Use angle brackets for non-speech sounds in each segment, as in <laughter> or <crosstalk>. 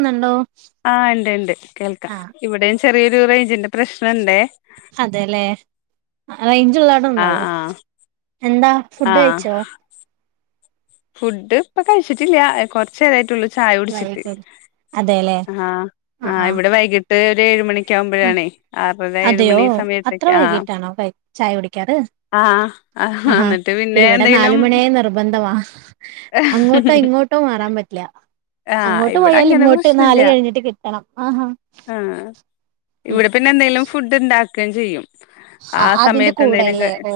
ന്നുണ്ടോ ആഹ് ഉണ്ട് ഉണ്ട് കേൾക്കാം ഇവിടെ ചെറിയൊരു റേഞ്ചിന്റെ പ്രശ്നണ്ടേ അതെല്ലേ റേഞ്ച് ഉള്ളതടെ ആഹ് നിന്നാളോ ആഹ് എന്താ ഫുഡ് ആഹ് കഴിച്ചോ ഫുഡ് ഇപ്പ കഴിച്ചിട്ടില്ല കൊറച്ചേതായിട്ടള്ളു ചായ കുടിച്ചിട്ട് വൈകല് അതെല്ലേ ആ് ആ് ആഹ് ഇവിടെ ആഹ് വൈകിട്ട് ഒരു ഏഴ മണിക്ക ആകുമ്പോഴണേ ആ അതെയോ അത്ര വൈകീട്ടാണോ ചായ കുടിക്കാറ് ആഹ് ആഹ് ആഹാ എന്നിട്ട് പിന്നെ ഇവിടെ എന്തെങ്കിലും നാലുമണിയായി നിർബന്ധ ന്തവാ അങ്ങോട്ടോ ഇങ്ങോട്ടോ മാറാൻ പറ്റില്ല ആഹ് അങ്ങോട്ട് ഇവിടെ പോയാൽ അങ്ങനെ ഇങ്ങോട്ട് നാല് കഴിഞ്ഞിട്ട് കിട്ടണം ആ ഹാ ആ ഇവിടെ പിന്നെ എന്തെങ്കിലും ഫുഡ് ഇണ്ട ക്കുകയും ചെയ്യും ആ അതിന്റെ സമയത്ത് എന്തെലും കൂടെല്ലേ ഓ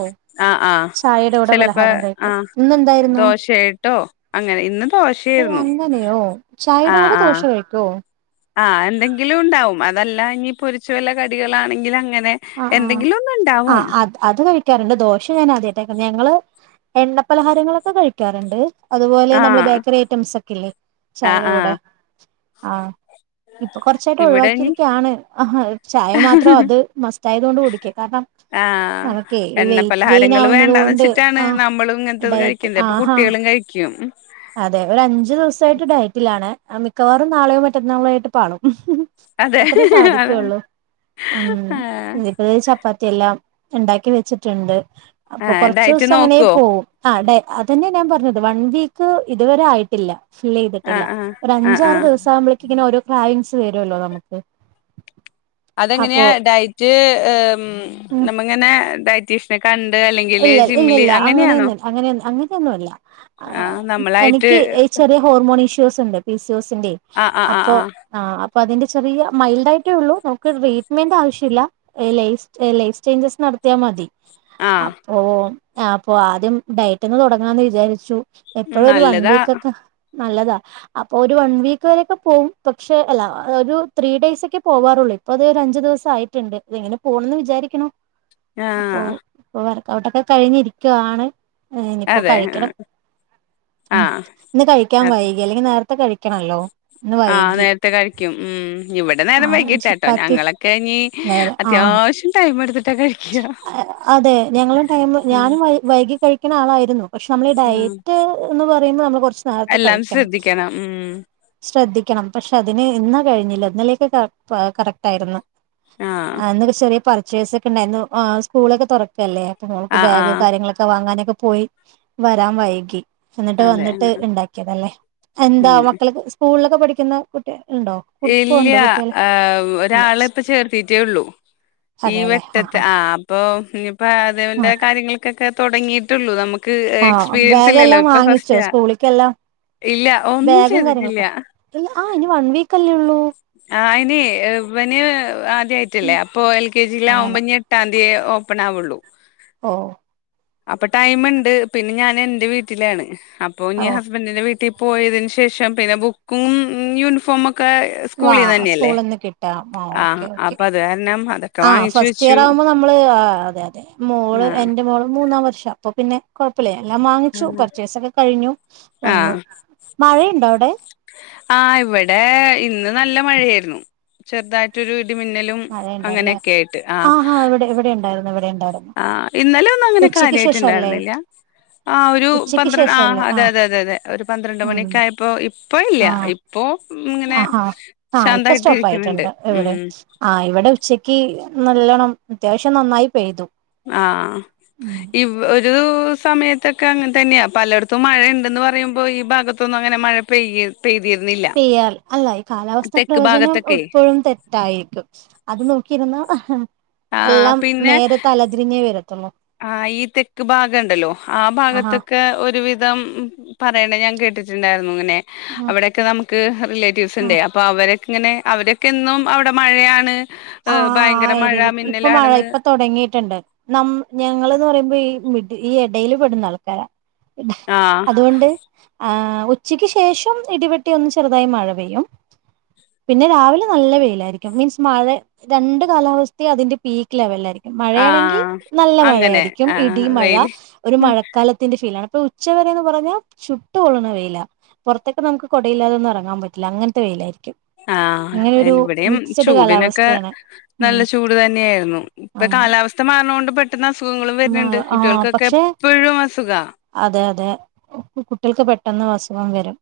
ആ ആ ചായയുടെ കൂടെ ചിലപ്പോ പലഹാരം ആ കഴിക്കും ഇന്നെന്തായിരുന്നു ദോശയായിട്ടോ അങ്ങനെ ഇന്ന് ഓ ദോശായിരുന്നു അങ്ങനെയോ ആ ചായയുടെ കൂടെ ആ ദോശ കഴിക്കോ ആഹ എന്തെങ്കിലും ഉണ്ടാവും അതല്ല ഇനി പൊരിച്ച വല്ല കടികളാണെങ്കിൽ അങ്ങനെ ആ എന്തെങ്കിലും ഒന്ന് ആ ഉണ്ടാവും ആ അത് അത് കഴിക്കാറുണ്ട് ദോഷ ഞാൻ ആദ്യട്ടേ ഞങ്ങള് എണ്ണ പലഹാരങ്ങളൊക്കെ കഴിക്കാറുണ്ട് അതുപോലെ ആ നമ്മുടെ ബേക്കറി ഐറ്റംസ് ഒക്കെ ഇല്ലേ ആ ചായയുടെ ആ കൂടെ ആ ഇപ്പൊ കുറച്ചായിട്ട് ഇവിടെ ഇനി ഒഴിവാക്കിയിരിക്കയാണ് അഹ് ചായ മാത്രേ അതോ മസ് ആഹ് എണ്ണ വെയിറ്റ് ഗെയിൻ പലഹാരങ്ങള് ആവുന്നത് വേണ്ടാന്ന് കൊണ്ട് വെച്ചിട്ടാണ് ആ നമ്മളും ഇങ്ങനത്തെ ഡയറ്റ് കഴിക്കുന്നെ അപ്പോ ആഹാ കുട്ടയോളും കയിക്കും അതെ ഒരു അഞ്ച് ദിവസായിട്ട് ഡയറ്റിലാണ് അ മിക്കവാറും നാളെ മറ്റെന്നാളായിട്ട് പാളും ഹും അതെ അത്രേ സാധിക്കുള്ളു ഉം ആ ഇനിപ്പോ ചപ്പാ എല്ലാം ണ്ടാക്കി വെച്ചിറ്റുണ്ട് ആ അപ്പോ ഡയറ്റ് കൊറച്ച്സം അങ്ങനെ നോക്കുവോ പോവും ആഹ് ഡേ അതെന്നെ ഞാൻ പറഞ്ഞത് വൺ വീ ഇത് ഇത് വരെ ആയിട്ടില്ല ഫില്ല് ആഹ് ചെയ്തിട്ടില്ല, ആഹ് ഒരു ആഹ് അഞ്ചാറു ആഹ് ദിവസം ആവുമ്പോഴേക്ക ഇങ്ങനെ ഓരോ <unintelligible> തരുല്ലോ നമുക്ക്, അപ്പോ അതെങ്ങനെയാ ഡയറ്റ്, ഉം നമ്മങ്ങനെ ഡയറ്റീഷ്യനെ കണ്ട ഇല്ല ഇല്ല ഇല്ല അങ്ങനെയൊന്നും അങ്ങന അങ്ങനെയൊന്നുമല്ല. ആഹ് നമ്മളായിട്ട് എനിക്ക് ചെറിയ ഹോർമോൺ ഇഷ്യു ഫീസ്ണ്ട് ഫീസ് ജോസിന്റെ ആഹ് ആഹ് അപ്പോ ആഹ് ആ, അപ്പ അതിന്റെ ചെറിയ മൈൽഡ് ആയിട്ടേ ഉള്ളു. നമുക്ക് ട്രീറ്റ്മെന്റ് ആവശ്യമില്ല. ലൈഫ് ചേഞ്ചസ് നടത്തിയാൽ മതി ആഹ് അപ്പോൾ ആ അപ്പൊ ആദ്യം ഡയറ്റന്ന് തുടങ്ങന്ന് വിചാരിച്ചു ആഹ് എപ്പോഴ ഒരു വൺ നല്ലതാ വീക്ക്ക്കെ നല്ലതാ, അപ്പൊ ഒരു വൺ വീക്ക് വരെക്കെ പോകും, പക്ഷെ അല്ല ഒരു ത്രീ ഡെയ്സ് ഒക്കെ പോവാറുള്ളൂ. ഇപ്പൊ അത് ഒരു അഞ്ചു ദിവസം ആയിട്ടുണ്ട്. ഇതങ്ങനെ പോകണന്ന് വിചാരിക്കണോ ആ ഇപ്പൊ വർക്കഔട്ട്ക്കെ കഴിഞ്ഞിരിക്കുവാണ്. ഇനിയിപ്പോ അതെ കഴിക്കണം. ഉ ആഹ് ഇന്ന് കഴിക്കാൻ രാത്രി വൈകി അല്ലെങ്കിൽ നേരത്തെ കഴി ക്കണല്ലോ ആഹ് നേരത്തെ കഴിക്കും ഉം ഇവിടെ ആ നേരം വൈകിട്ടാട്ടോ ചപ്പാത്തി ഞങ്ങളൊക്കെ ഇ നേരെ ആ അത്യാവശ്യം ടൈം എടുത്തിട്ട് അതെ ഞങ്ങളും ടൈം ഞാനും വൈകി കഴിക്കുന്ന ആളായിരുന്നു പക്ഷെ നമ്മൾ ഈ ആഹ് ഡയറ്റ് എന്ന് പറ നമ്മള് കൊറ എല്ലാം ശ്രദ്ധിക്കണം ഉം ക്കണം പക്ഷെ അതിന് ഇന്ന് കഴിഞ്ഞില്ല ഇന്നലേക്ക് കറക്റ്റ് ആയിരുന്നു ആഹ് ആ ഇന്നൊരു ചെറിയ പ <unintelligible> ഇണ്ടായിരുന്നു ആ സ്കൂളൊക്കെ തുറക്കല്ലേ- അപ്പ നമുക്ക് ആഹ് ബാഗ് ആഹ് കാര്യങ്ങളൊക്കെ വാങ്ങാനൊക്കെ പോയി വരാൻ വൈകി എന്നിട്ട് അതെ വന്നിട്ട് ഉണ്ടാക്കിയതല്ലേ എന്താ ഉം മക്കൾക്ക് സ്കൂളില് ക്കെ പഠിക്കുന്ന കുട്ടിയ ഇല്ല ഒരാളെ ഇപ്പ ചേർത്തിട്ടേള്ളു ഈ വെട്ട ആ അപ്പൊ ഇപ്പൊ അതിന്റെ കാര്യങ്ങൾക്കക്കെ- തുടങ്ങിയിട്ടുള്ളൂ നമു ആഹ ബാഗെല്ലാം വാങ്ങിച്ചോ സ്കൂളിക്ക്‌ എല്ലാം ഇല്ല ഒന്നും ബാഗും ചെയ്തിട്ടില്ല കാര്യങ്ങളൊക്കെ ആ ഇനി വൺ വീക്ക്ല്ലേ ഉള്ളൂ- ആ അയ്നെ ഇവന് ആദ്യയിട്ടല്ലേ അപ്പൊ എൽ കെ ജി യി അങ്ങനെ ലാവുമ്പ എട്ടാം തീയ- ഓപ്പണാവുള്ളൂ- ഓ അപ്പൊ ടൈമ് ഉണ്ട് പിന്നെ ഞാൻ എന്റെ വീട്ടിലാണ്- അപ്പൊ ഓ ഇനി ഹസ്ബന്റിന്റെ വീട്ടി പോയതിന് ശേഷം പിന്നെ ബുക്കും യൂണിഫോമോക്കെ വാ സ്കൂളിന്ന് കിട്ടാ ആ ഓക്കേ ഓക്കേ അപ്പൊ അത് കാരണം അതൊക്കെ ആ വാങ്ങിച്ചു ഫസ്റ്റ് വെച്ചു ഇയർ ആകുമ്പോൾ നമ്മള് അതെ അതെ മോള് ആ എന്റെ മോള് മൂന്നാം വർഷം അപ്പൊ പിന്നെ <unintelligible> എല്ലാം വാങ്ങിച്ചു പർച്ചേസ് ഒക്കെ കഴിഞ്ഞു ആ ആ വന്നു മഴയുണ്ടോ അവിടെ ആഹ് ഇവിടെ ഇന്ന് നല്ല മഴയായിരുന്നു ചെറുതായിട്ടൊരു മിന്നലും മഴയുണ്ടല്ലേ അങ്ങനെയൊക്കെ ആയിട്ട് ആ ഇവടേം ആ് ഇന്നലെ ഒന്നും അങ്ങനെ അല്ലേ കാര്യമായിട്ടുണ്ടായിരുന്നില്ല ആ ഒരു ഉച്ചക്ക് പന്ത്രണ്ട് ആ് ശേഷം അല്ലേ ആ അതെ അതെ അതെ അതെ ഒരു പന്ത്രണ്ട് ഉം മണിക്കയപ്പോ ഇപ്പ ഇല്ല ആ ഇപ്പോ ഇങ്ങനെ ആഹാ ആ ഇപ്പൊ ശാന്തായിട്ട് സ്റ്റോപ്പ് ഇരിക്കുന്നുണ്ട് ആയിട്ടുണ്ട് ഇവിടെ ഉം ആ ഇവിടെ ഉച്ചക്ക് നല്ലോണം അത്യാവശ്യം നന്നായി പേഴ്തു ആഹ് ഇവ് ഒരു സമയത്തൊക്കെ അങ്ങനെ തന്നെയാ പലയിടത്തും മഴയിണ്ടെന്ന് പറയുമ്പോ ഈ ഭാഗത്തൊന്നും അങ്ങനെ മഴ പെയ്യ പെയ്തിരുന്നില്ല പെയാറു അല്ല ഈ കാലാവസ്ഥാ തെക്ക് പ്രവചനം ഭാഗത്തൊക്കെ എപ്പോഴും തെറ്റായിരിക്കും അത് നോക്കിയിരുന്ന ഉം ആഹ് എല്ലാം പിന്നെ നേരെ തലതിരിഞ്ഞേ വര ആ ഈ തെക്ക് ഭാഗണ്ടല്ലോ ആ ആഹാ ഭാഗത്തക്കെ ഒരുവിധം പറയണ ഞാൻ കേ <unintelligible> ങ്ങനെ അവിടെക്കെ നമുക്ക് ആ റിലേറ്റീവ്സ്ണ്ടെ അപ്പൊ അവരെ ഇങ്ങനെ അവര്ക്കെ എന്നും അവിടെ മഴയാണ് ഏഹ് ആഹാ ആ ഭയങ്കര മഴ ഏരിയായില് ഇപ്പൊ മഴ മിന്നലാണെന്ന് ഇപ്പൊ തുടങ്ങിയിട്ടുണ്ട് നമ്മ ഞങ്ങള് ന്ന് പറയുമ്പോ ഈ മിഡി ഈ എടയിൽ പെടുന്ന ആൾക്കാരാ ഇ ആ അതുകൊണ്ട് ആ ഉച്ചയ്ക്ക് ശേഷം ഇടിവെട്ടി ഒന്ന് ചെറുതായി മഴ പെയ്യും പിന്നെ രാവിലെ നല്ല വെയിലായിരിക്കും മീൻസ് മഴ രണ്ട് കാലാവസ്ഥയും അതിന്റെ പീക് ലെവലിലായിരിക്കും ആ മഴയാണെങ്കിൽ നല്ല അങ്ങനെ മഴയായിരിക്കും ആ ഇടി മഴ വെയില് ഒരു മഴക്കാലത്തിന്റെ ഫീലാണ് ഇപ്പൊ ഉച്ചവരന്ന് പറഞ്ഞാൽ ചുട്ട് പൊള്ളണ വെയില പുറത്തേക്ക് നമുക്ക് കുടയില്ലാതൊന്നും ഇറങ്ങാൻ പറ്റില്ല അങ്ങനത്തെ വെയിലായിരിക്കും അഹാ അങ്ങനെ ഒരു അല്ലിവിടെയും മിക്സഡ് ചൂടിനൊക്കെ കാലാവസ്ഥയാണ് ടെ ഉം നല്ല ചൂട് തന്നെയായിരുന്നു ഇപ്പ കാലാവസ്ഥ മാറുന്നോണ്ട് പെട്ടന്ന് അസുഖങ്ങളും ആ വരുന്നുണ്ട് ആ കുട്ടികൾക്കൊക്കെ പക്ഷെ എപ്പോഴും അസു അതെ അതെ ഇപ്പോ കുട്ടികൾക്ക് പെട്ടെന്നാസു സുഖം വരും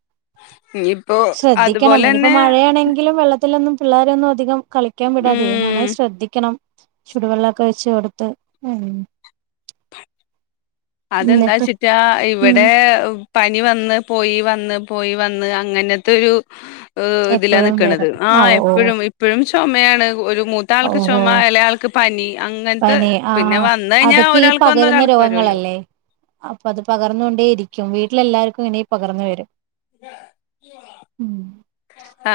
ഇനിയിപ്പോ ശ്രദ്ധിക്കണം അതുപോലെ ഇനിയിപ്പോ തന്നെ മഴയാണെങ്കിലും വെള്ളത്തി ള്ളത്തിലൊന്നും പിള്ളോരെയൊന്നും അധികം കളിക്കാൻ വിടാതെ ഉം നന്നായി ശ്രദ്ധിക്കണം ചുടുവെള്ളമൊക്കെ ഒഴിച്ച് കൊടുത്ത് ഉം അതെന്താ എന്നിട്ട് ചിട്ട് ട്ടാ ഉം ഇവിടെ ഉ പനി വന്ന് പോയി വന്ന് പോയി വന്ന് അങ്ങനെത്തെരു ഉം ഇത് ലാ എപ്പോഴും നിൽക്ണത് വരും ആ ആഹ് ഓ ഓ എപ്പഴും ഇപ്പോഴും ചോമയാണ് ഒരു മു ത്ത ആൾക്ക് ഓഹോ ചോമ ഇളയ ആൾക്ക് പനിയും അങ്ങൻത്തെ പനി ആ പിന്നെ വന്ന് കയ്ഞ്ഞാ ഒരാൾക്ക് വന്നാ ഒരാൾക്ക് വരോല്ലോ അപ്പ അത് പകർന്നൊണ്ടേ <unintelligible> ക്കും വീട്ട്ലെല്ലാർക്കും ഇനി പകർന്ന് വരും ഉം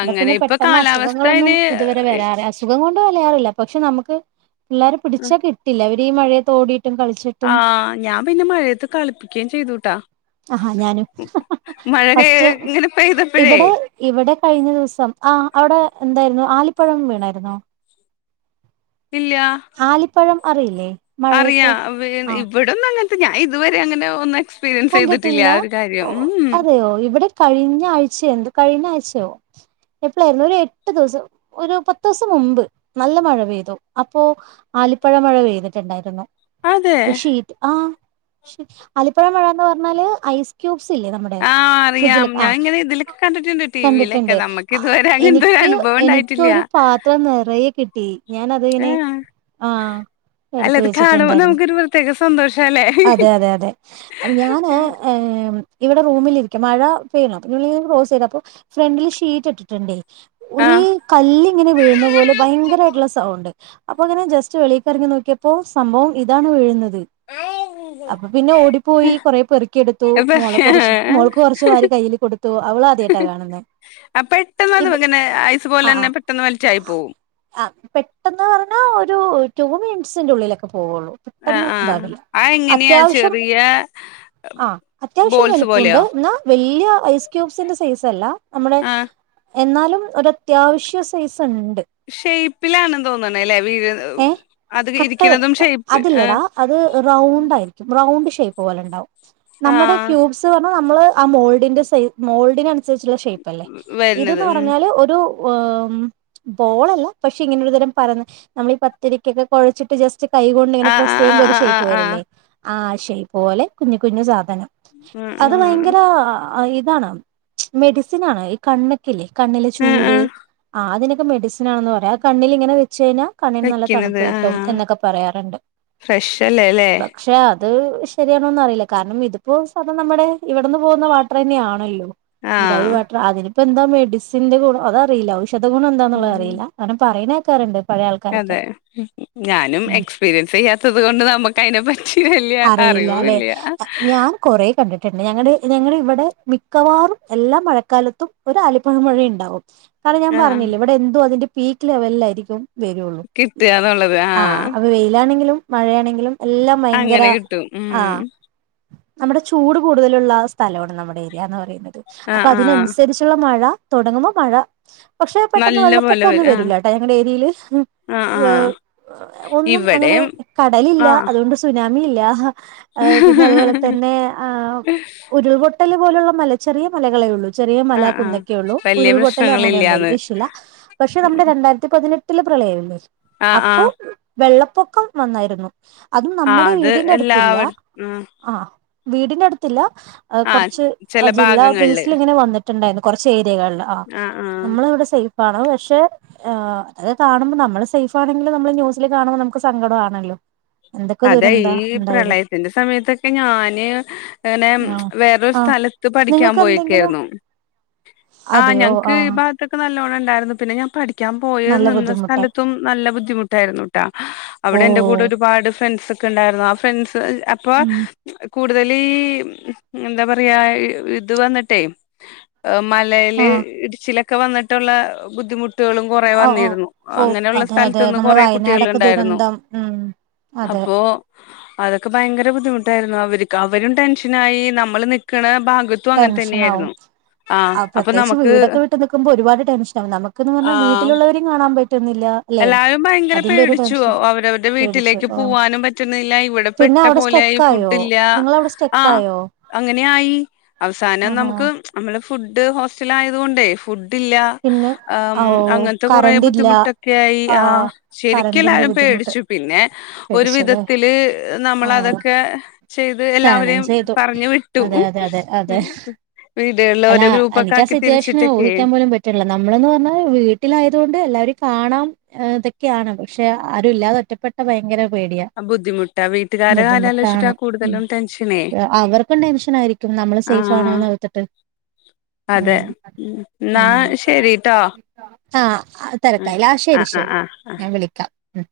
ഇവ്ടെ അങ്ങനെ പിന്നെ ഇപ്പൊ പെട്ടെന്ന് കാലാവസ്ഥ അസുഖങ്ങളൊന്നും അയിന് ഇതുവരെ വരാറ് അസുഖങ്ങൾ ലറില്ല പക്ഷെ നമക്ക് ഇല്ലാ പിടിച്ചാ കിട്ടില്ല വി ഈ മഴേത്തോടി ആഹ് ഞാൻ പിന്ന മഴയത്ത് കളിപ്പിക്കുകയും ചെയ്തുട്ടാ ആഹാ ഞാനും ഹ ഹ ഹ മഴ ഫസ്റ്റ് ഇങ്ങനെ പെയ്തപ്പോഴേ ഇവിടെ ഇവിടെ കഴിഞ്ഞ ദിവസം ആ അവിടെ എന്താരുന്നു ആലിപ്പഴം വീണാരുന്നോ ആലിപ്പഴം അറിയില്ലേ മഴയത്ത് അറിയാം വീഴ് ആ ഇവിടുന്നങ്ങനെ ഞാ ഇതുവരെ അങ്ങനെ ഒന്ന് എക്സ് കണ്ടിട്ടില്ല അതെയോ ഇവിടെ കഴിഞ്ഞ ആഴ്ച എന്തും കഴിഞ്ഞ ആഴ്ചയോ എപ്പളാ രുന്നു ഒരു എട്ട് ദിവസം ഒരു പത്ത് ദിവസം മുമ്പ് നല്ല മഴ പെയ്തു അപ്പോ ആലിപ്പഴ മഴ പെയ്തിട്ടുണ്ടായിരുന്നു അതെ ഷീറ്റ് ആഹ് ശ് ശ് ആലിപ്പഴ മഴ എന്ന് പറഞ്ഞാല് ഐസ്ക്യൂബ് സില്ലേ നമ്മുടെ ആഹ് ഫ്രിഡ്ജില അറിയാം ആ ഞാൻ ഇങ്ങനെ ഇതിലൊക്കെ കണ്ടിട്ടുണ്ട് ടിവിയിലൊക്കെ കണ്ടിട്ടുണ്ട് നമ്മക്ക് ഇതുവരെ അങ്ങനത്തെ ഒരു എനിക്ക് അനുഭവം ഉണ്ടായിട്ടില്ല എനിക്കൊരു പാത്രം നിറയെ കിട്ടി ഞാനതിങ്ങനെ ആഹ് ആ അല്ല എടുത്ത് ഇത് കാണുമ്പോ വെച്ചിട്ടുണ്ടായിരുന്നു നമുക്കൊരു പ്രത്യേക സന്തോഷല്ലേ അതെ അതെ അതെ അത് ഞാന് ഏമ് ഇവിടെ റൂമിലിരിക്കും മഴ പെയ്യണുഅപ്പോ ഫ്രണ്ടില് ഷീറ്റ് ഇട്ടിട്ടുണ്ടേ ഒരി ആഹ് കല്ലിങ്ങനെ വീഴുന്ന പോലെ ഭയങ്കരായിട്ടുള്ള സൗണ്ട് അപ്പൊ അങ്ങനെ ജസ്റ്റ് വെളീക്കിറങ്ങി നോക്കിയപ്പോ സംഭവം ഇതാണ് വീഴുന്നത് ആഹ് അപ്പ പിന്നെ ഓടി പോയി കൊറേ പെറുക്കിയെടുത്തു മോള് കൊറ മോൾക്ക് കൊറച്ച് വാരി കയ്യില് കൊടുത്തു അവളാദ്യായിട്ടാ കാണുന്നെ പെട്ടെന്ന് അത് ഇവി ഇങ്ങനെ ഐസ് പോലെ ആഹ് തന്നെ ആഹ് പെട്ടെന്ന് വലിച്ചായി പോവും ആഹ് പെട്ടെന്ന് പറഞ്ഞാ ഒരു റ്റൂ മിനിറ്റ്സിന്റെ ഉള്ളിലൊക്കെ പോവുള്ളൂ ആഹ് പെട്ടെന്ന് ആഹ് ആ എങ്ങനെയാ ചെറിയ ആ അത്യാവശ്യം ബോൾസ് വലിപ്പുണ്ട് പോലെയോ എന്നാ വലി വലിയ ഐസ് ക്യുബ്സിന്റെ സൈസ് അല്ല നമ്മുടെ ആഹ് എന്നാലും ഒരത്യാവശ്യ സൈസ് ഷെയ്പ്പിലാണെന്ന് തോന്നണല്ലേ വീഴ ഏ അത് കട്ടെ ഇരിക്കണതും ഷേയ്പ്പ് ആഹ് അതില്ലേടാ അത് റൗണ്ട് ആയിരിക്കും റൗണ്ട് ഷേ ഷേയ്പ്പ് പോലെ ഒണ്ടാവും. നമ്മടെ ആഹ് ക്യൂബ്സ് <unintelligible> നമ്മള് ആ മോൾഡിന്റെ സൈ മോൾഡിനൻ <unintelligible> ഷേയ്പ്പല്ലേ വരുന്നത് ഇതന്ന് ഉം പറഞ്ഞാല് ഒരു വേമ് പോളല്ല പക്ഷെ ഇങ്ങനെരു തരം പരന്ന് നമ്മളി പത്തിരിക്കൊക്കെ കൊഴച്ചിട്ട് ജസ്റ്റ് കൈകൊണ്ട് ഇങ്ങനെ ആഹ് പ്രസ് ആഹ് ചെയ്യുമ്പോ ഒരു ആഹ് ഷെയിപ് ആഹ് ആഹ് വരില്ലേ? ആ ഷെയിപ്പ് പോലെ കുഞ്ഞു കുഞ്ഞു സാധനം. ഉം അത് ഉം ഭയങ്കരാ ആ ഇതാണ് മെഡിസിനാണ് ഈ കണ്ണൊക്കെ ഇല്ലേ കണ്ണിലെ ആഹ് ചൂട് ആഹ് ആഹ് അതിനെ മെഡിസിനാണെന്നു പറയും അത് കണ്ണിലിങ്ങനെ വെച്ച് കഴിഞ്ഞാൽ കണ്ണിന് നല്ല വെക്കുന്നത് തണുപ്പ് കിട്ടും ആഹ് എന്നൊക്കെ പറയാറുണ്ട് ഫ്രഷല്ലേല്ലേ പക്ഷെ അ അത് ശരിയാണോന്ന് അറിയില്ല കാരണം ഇതിപ്പോ സാധാ നമ്മുടെ ഇവിടെന്ന് പോകുന്ന വാട്ടർ തന്നെയാണല്ലോ ഈ രവി ആഹ് വാട്ടർ അതിനും ഇപ്പ എന്താ മെഡിസിന്റെ <unintelligible> അതറിയില്ല <unintelligible> ഗുണം എന്താന്നുള്ളത് ഉം അറിയില്ല അവിടെ പറയണ ക്കാറുണ്ട് പഴേ അതെ ഞാനും എക്സ്പീരിയൻസ് ചെയ്യാത്തത് കൊണ്ട് നമുക്ക് അതിനെ പ അറിയില്ല അല്ലെ ഞാൻ കൊറെ കണ്ടിട്ട് പിന്നെ ഞങ്ങടെ ഞങ്ങടെ ഇവിടെ മിക്കവാറും എല്ലാ മഴക്കാലത്തും ഒരു ആലിപ്പഴം മഴയുണ്ടാവും കാരണം ഞാൻ ആഹ് പറഞ്ഞില്ലേ ഇവിടെ എന്തുവാ അതിന്റെ പീക്ക് ലെവലിലായിരിക്കും വരുള്ളൂ ആഹ് അത് വെയിലാണെങ്കിലും മഴയാണെങ്കിലും എല്ലാം മയ അങ്ങനെ കിട്ടും ഉം നമ്മുടെ ചൂട് കൂടുതലുള്ള സ്ഥലമാണ് നമ്മുടെ ഏരിയ എന്ന് പറയുന്നത് അപ്പൊ ആഹ് ആഹ് അതിനനുസരിച്ചുള്ള മഴ തുടങ്ങുമ്പോ മഴ പക്ഷെ പെട്ടെന്ന് നല്ല പോലെ വെള്ളപ്പൊക്കം ഒന്നും വരും ആഹ് വരൂല്ല കേട്ടാ ഞങ്ങടെ ഏരിയയില് ആഹ് ആഹ് ഒന്നും അങ്ങനെ ഇവിടെയും കടലില്ല ആഹ് അതുകൊണ്ട് സുനാ മീനില്ലായ്‌ഹാ അ പിന്നെ അതുപോലെ തന്നെ ആ ഉരുൾപൊ ട്ടല് പോലുള്ള മല ചെറിയ മലകളെ ഉള്ളൂ ചെറിയ മല ആഹ് ആഹ് കുന്നൊക്കെ ഉള്ളു വലിയ ഉരുൾപൊട്ടല് അങ്ങനെയൊന്നും ഇ പ്രശ്നങ്ങളില്ലാന്ന് ഇഷൂല്ല പഷേ നമ്മുടെ രണ്ടായിരത്തി പതിനെ ട്ടിലെ പ്രളയം ആഹ് അപ്പൊ ആഹ് വെള്ളപ്പൊക്കം വന്നായിരുന്നു അതും നമ്മ ആഹ് അത് എല്ലാവ ഉം വീടിന്റെടുത്ത്ല്ല ആ ആഹ് കുറച്ച് ചെല ജില്ലാ ഭാഗങ്ങളില് ബേസില് ങ്ങനെ വന്നി ട്ടുണ്ടായിരുന്നു കുറച്ചേ രിയകളില് ആ ആഹ് ആഹ് നമ്മള് ഇവിടെ സേ ഫാണ് പഷേ എ ത് കാണുമ്പ നമ്മള് സേഫ് ആണെങ്കിലും നമ്മള് ന്യൂസില് കാണുമ്പോ നമുക്ക് സങ്കടം ആണല്ലോ എന്തൊ അതെ ഈ പ്രളയത്തിന്റെ സമയത്തൊക്കെ ഞാന് ഇങ്ങനെ ച്ച് ആഹ് വേറൊരു ആഹ് സ്ഥലത്ത് പഠിക്കാൻ നിങ്ങൾക്ക് എന്തെങ്കിലും പോയക്കായിരുന്നു ആ അതെയോ ഞങ്ങക്ക് ഈ ആഹ് ഭാഗത്തൊക്കെ നല്ലോണം ഇ ണ്ടായിരുന്നു പിന്നെ ഞാൻ പഠിക്ക ക്കാൻ പോയ നല്ല നിന്ന ബുദ്ധിമുട്ടായി സ്ഥലത്തും നല്ല ബുദ്ധിമുട്ടായിരുന്നു ട്ടാ അവിടെ എന്റെ കൂടെ ഓഹ് ഒരുപാട് ഫ്രൻ ക്കെ ഇണ്ടാരുന്നൊ ആ ഫ്രണ്ട്സ് <unintelligible> അപ്പൊ ഉം കൂടുതലീ എന്താ പറയാ ഇത് വന്നിട്ടെ ഒ മലെല് ആഹ് ഇടിച്ചില ക്കെ വന്നിട്ടുള്ള ബുദ്ധിമു ആ ഓ ഓ അതെ അതെ സ്ഥലത്ത് നിന്ന് ഇന്നാള് കൊറെ വയനാടൊക്കെ കുട്ടികളുണ്ടായിരുന്നു ദുരന്തം ഉം. അതെ അപ്പോ അതൊക്കെ ഭയങ്കര ങ്കര ബുദ്ധിമുട്ടായിരുന്നു അവര്ക്ക് അവരും ടെൻഷനായി നമ്മൾ നിക്കണ ഭാ ടെൻഷനാവും ആ അപ്പൊ പ്രത്യേകിച്ച് നമുക്ക് വീടൊക്കെ വിട്ടു നിക്കുമ്പോ ഒരുപാട് ടെൻഷൻ ആവും നമുക്ക്ന്ന് പറഞ്ഞാ ആഹ് വീട്ടിലുള്ളവരേം കാണാൻ പറ്റ് എല്ലാരും ഭയങ്കര പേടിച്ചു, ടെൻഷൻ അവരവരുടെ പേടിച്ചു വീട്ടിലേക്ക് ഓഹ് പൂവാനും പറ്റുന്നില്ല, ഇവിടെ പിന്നെ പെട്ട അവിടെ പോലായി, സ്റ്റെക്ക് ആയോ ഫുഡ് ഇല്ല നിങ്ങളവിടെ ആ സ്റ്റെക്ക് ആയോ അങ്ങനെ ആയി. അവസാനം ആഹാ നമുക്ക് നമ്മള് ഫുഡ് ഹോസ്റ്റലിലായതുകൊണ്ടേ ഫുഡ് ഡില്ല പിന്നെ അം ഓ അങ്ങനത്തെ കൊറെ കറന്റ് ഇല്ല ബുദ്ധിമുട്ടൊക്കെ യി ആ ശരിക്ക് കറന്റിന്റെ എല്ലാരും ബുദ്ധിമുട്ട് പേടിച്ചു, പിന്നെ ഒരു പേടിച്ചല്ലേ വിധത്തില് ആ നമ്മളതൊക്കെ ചെയ്ത് തരണം എല്ലാവരെയും ചെയ്തു പറഞ്ഞു വിട്ടു, അതെ അതെ അതെ അതെ ഉം വീടുകളിൽ അല്ല ഓരോ ഗ്രൂപ്പൊക്കെ ആക്കി തിരിച്ചിട്ടൊക്കെയെ. ല്ല നമ്മള്ന്ന് പറഞ്ഞാ വീട്ടിലായതു കൊണ്ട് എല്ലാവരെം കാണാം, ഏം തൊക്കെയാണ് പക്ഷെ ആരുല്ലാതെ ഒറ്റപ്പെട്ട ഭയങ്കര പേടിയാ ബുദ്ധിമുട്ടാ വീട്ടുകാരെ കാര്യം ആലോചിച്ചിട്ടാ ബുദ്ധിമുട്ടാണ്, ഉം കൂടുതലും ടെൻഷനേ അവർക്കും ടെൻഷനായിരിക്കും നമ്മള് സേഫ് ആഹ് ആണോന്ന് ഓർത്തിട്ട് അതെ ഉം ഉം എന്നാ ഉം. ശരിട്ടോ ആ ഉം തെരക്കായില്ല ആ ശരി ആഹ് ആഹ് ശരി ആഹ് ആഹ് ഞാൻ വിളിക്കാം. ഉം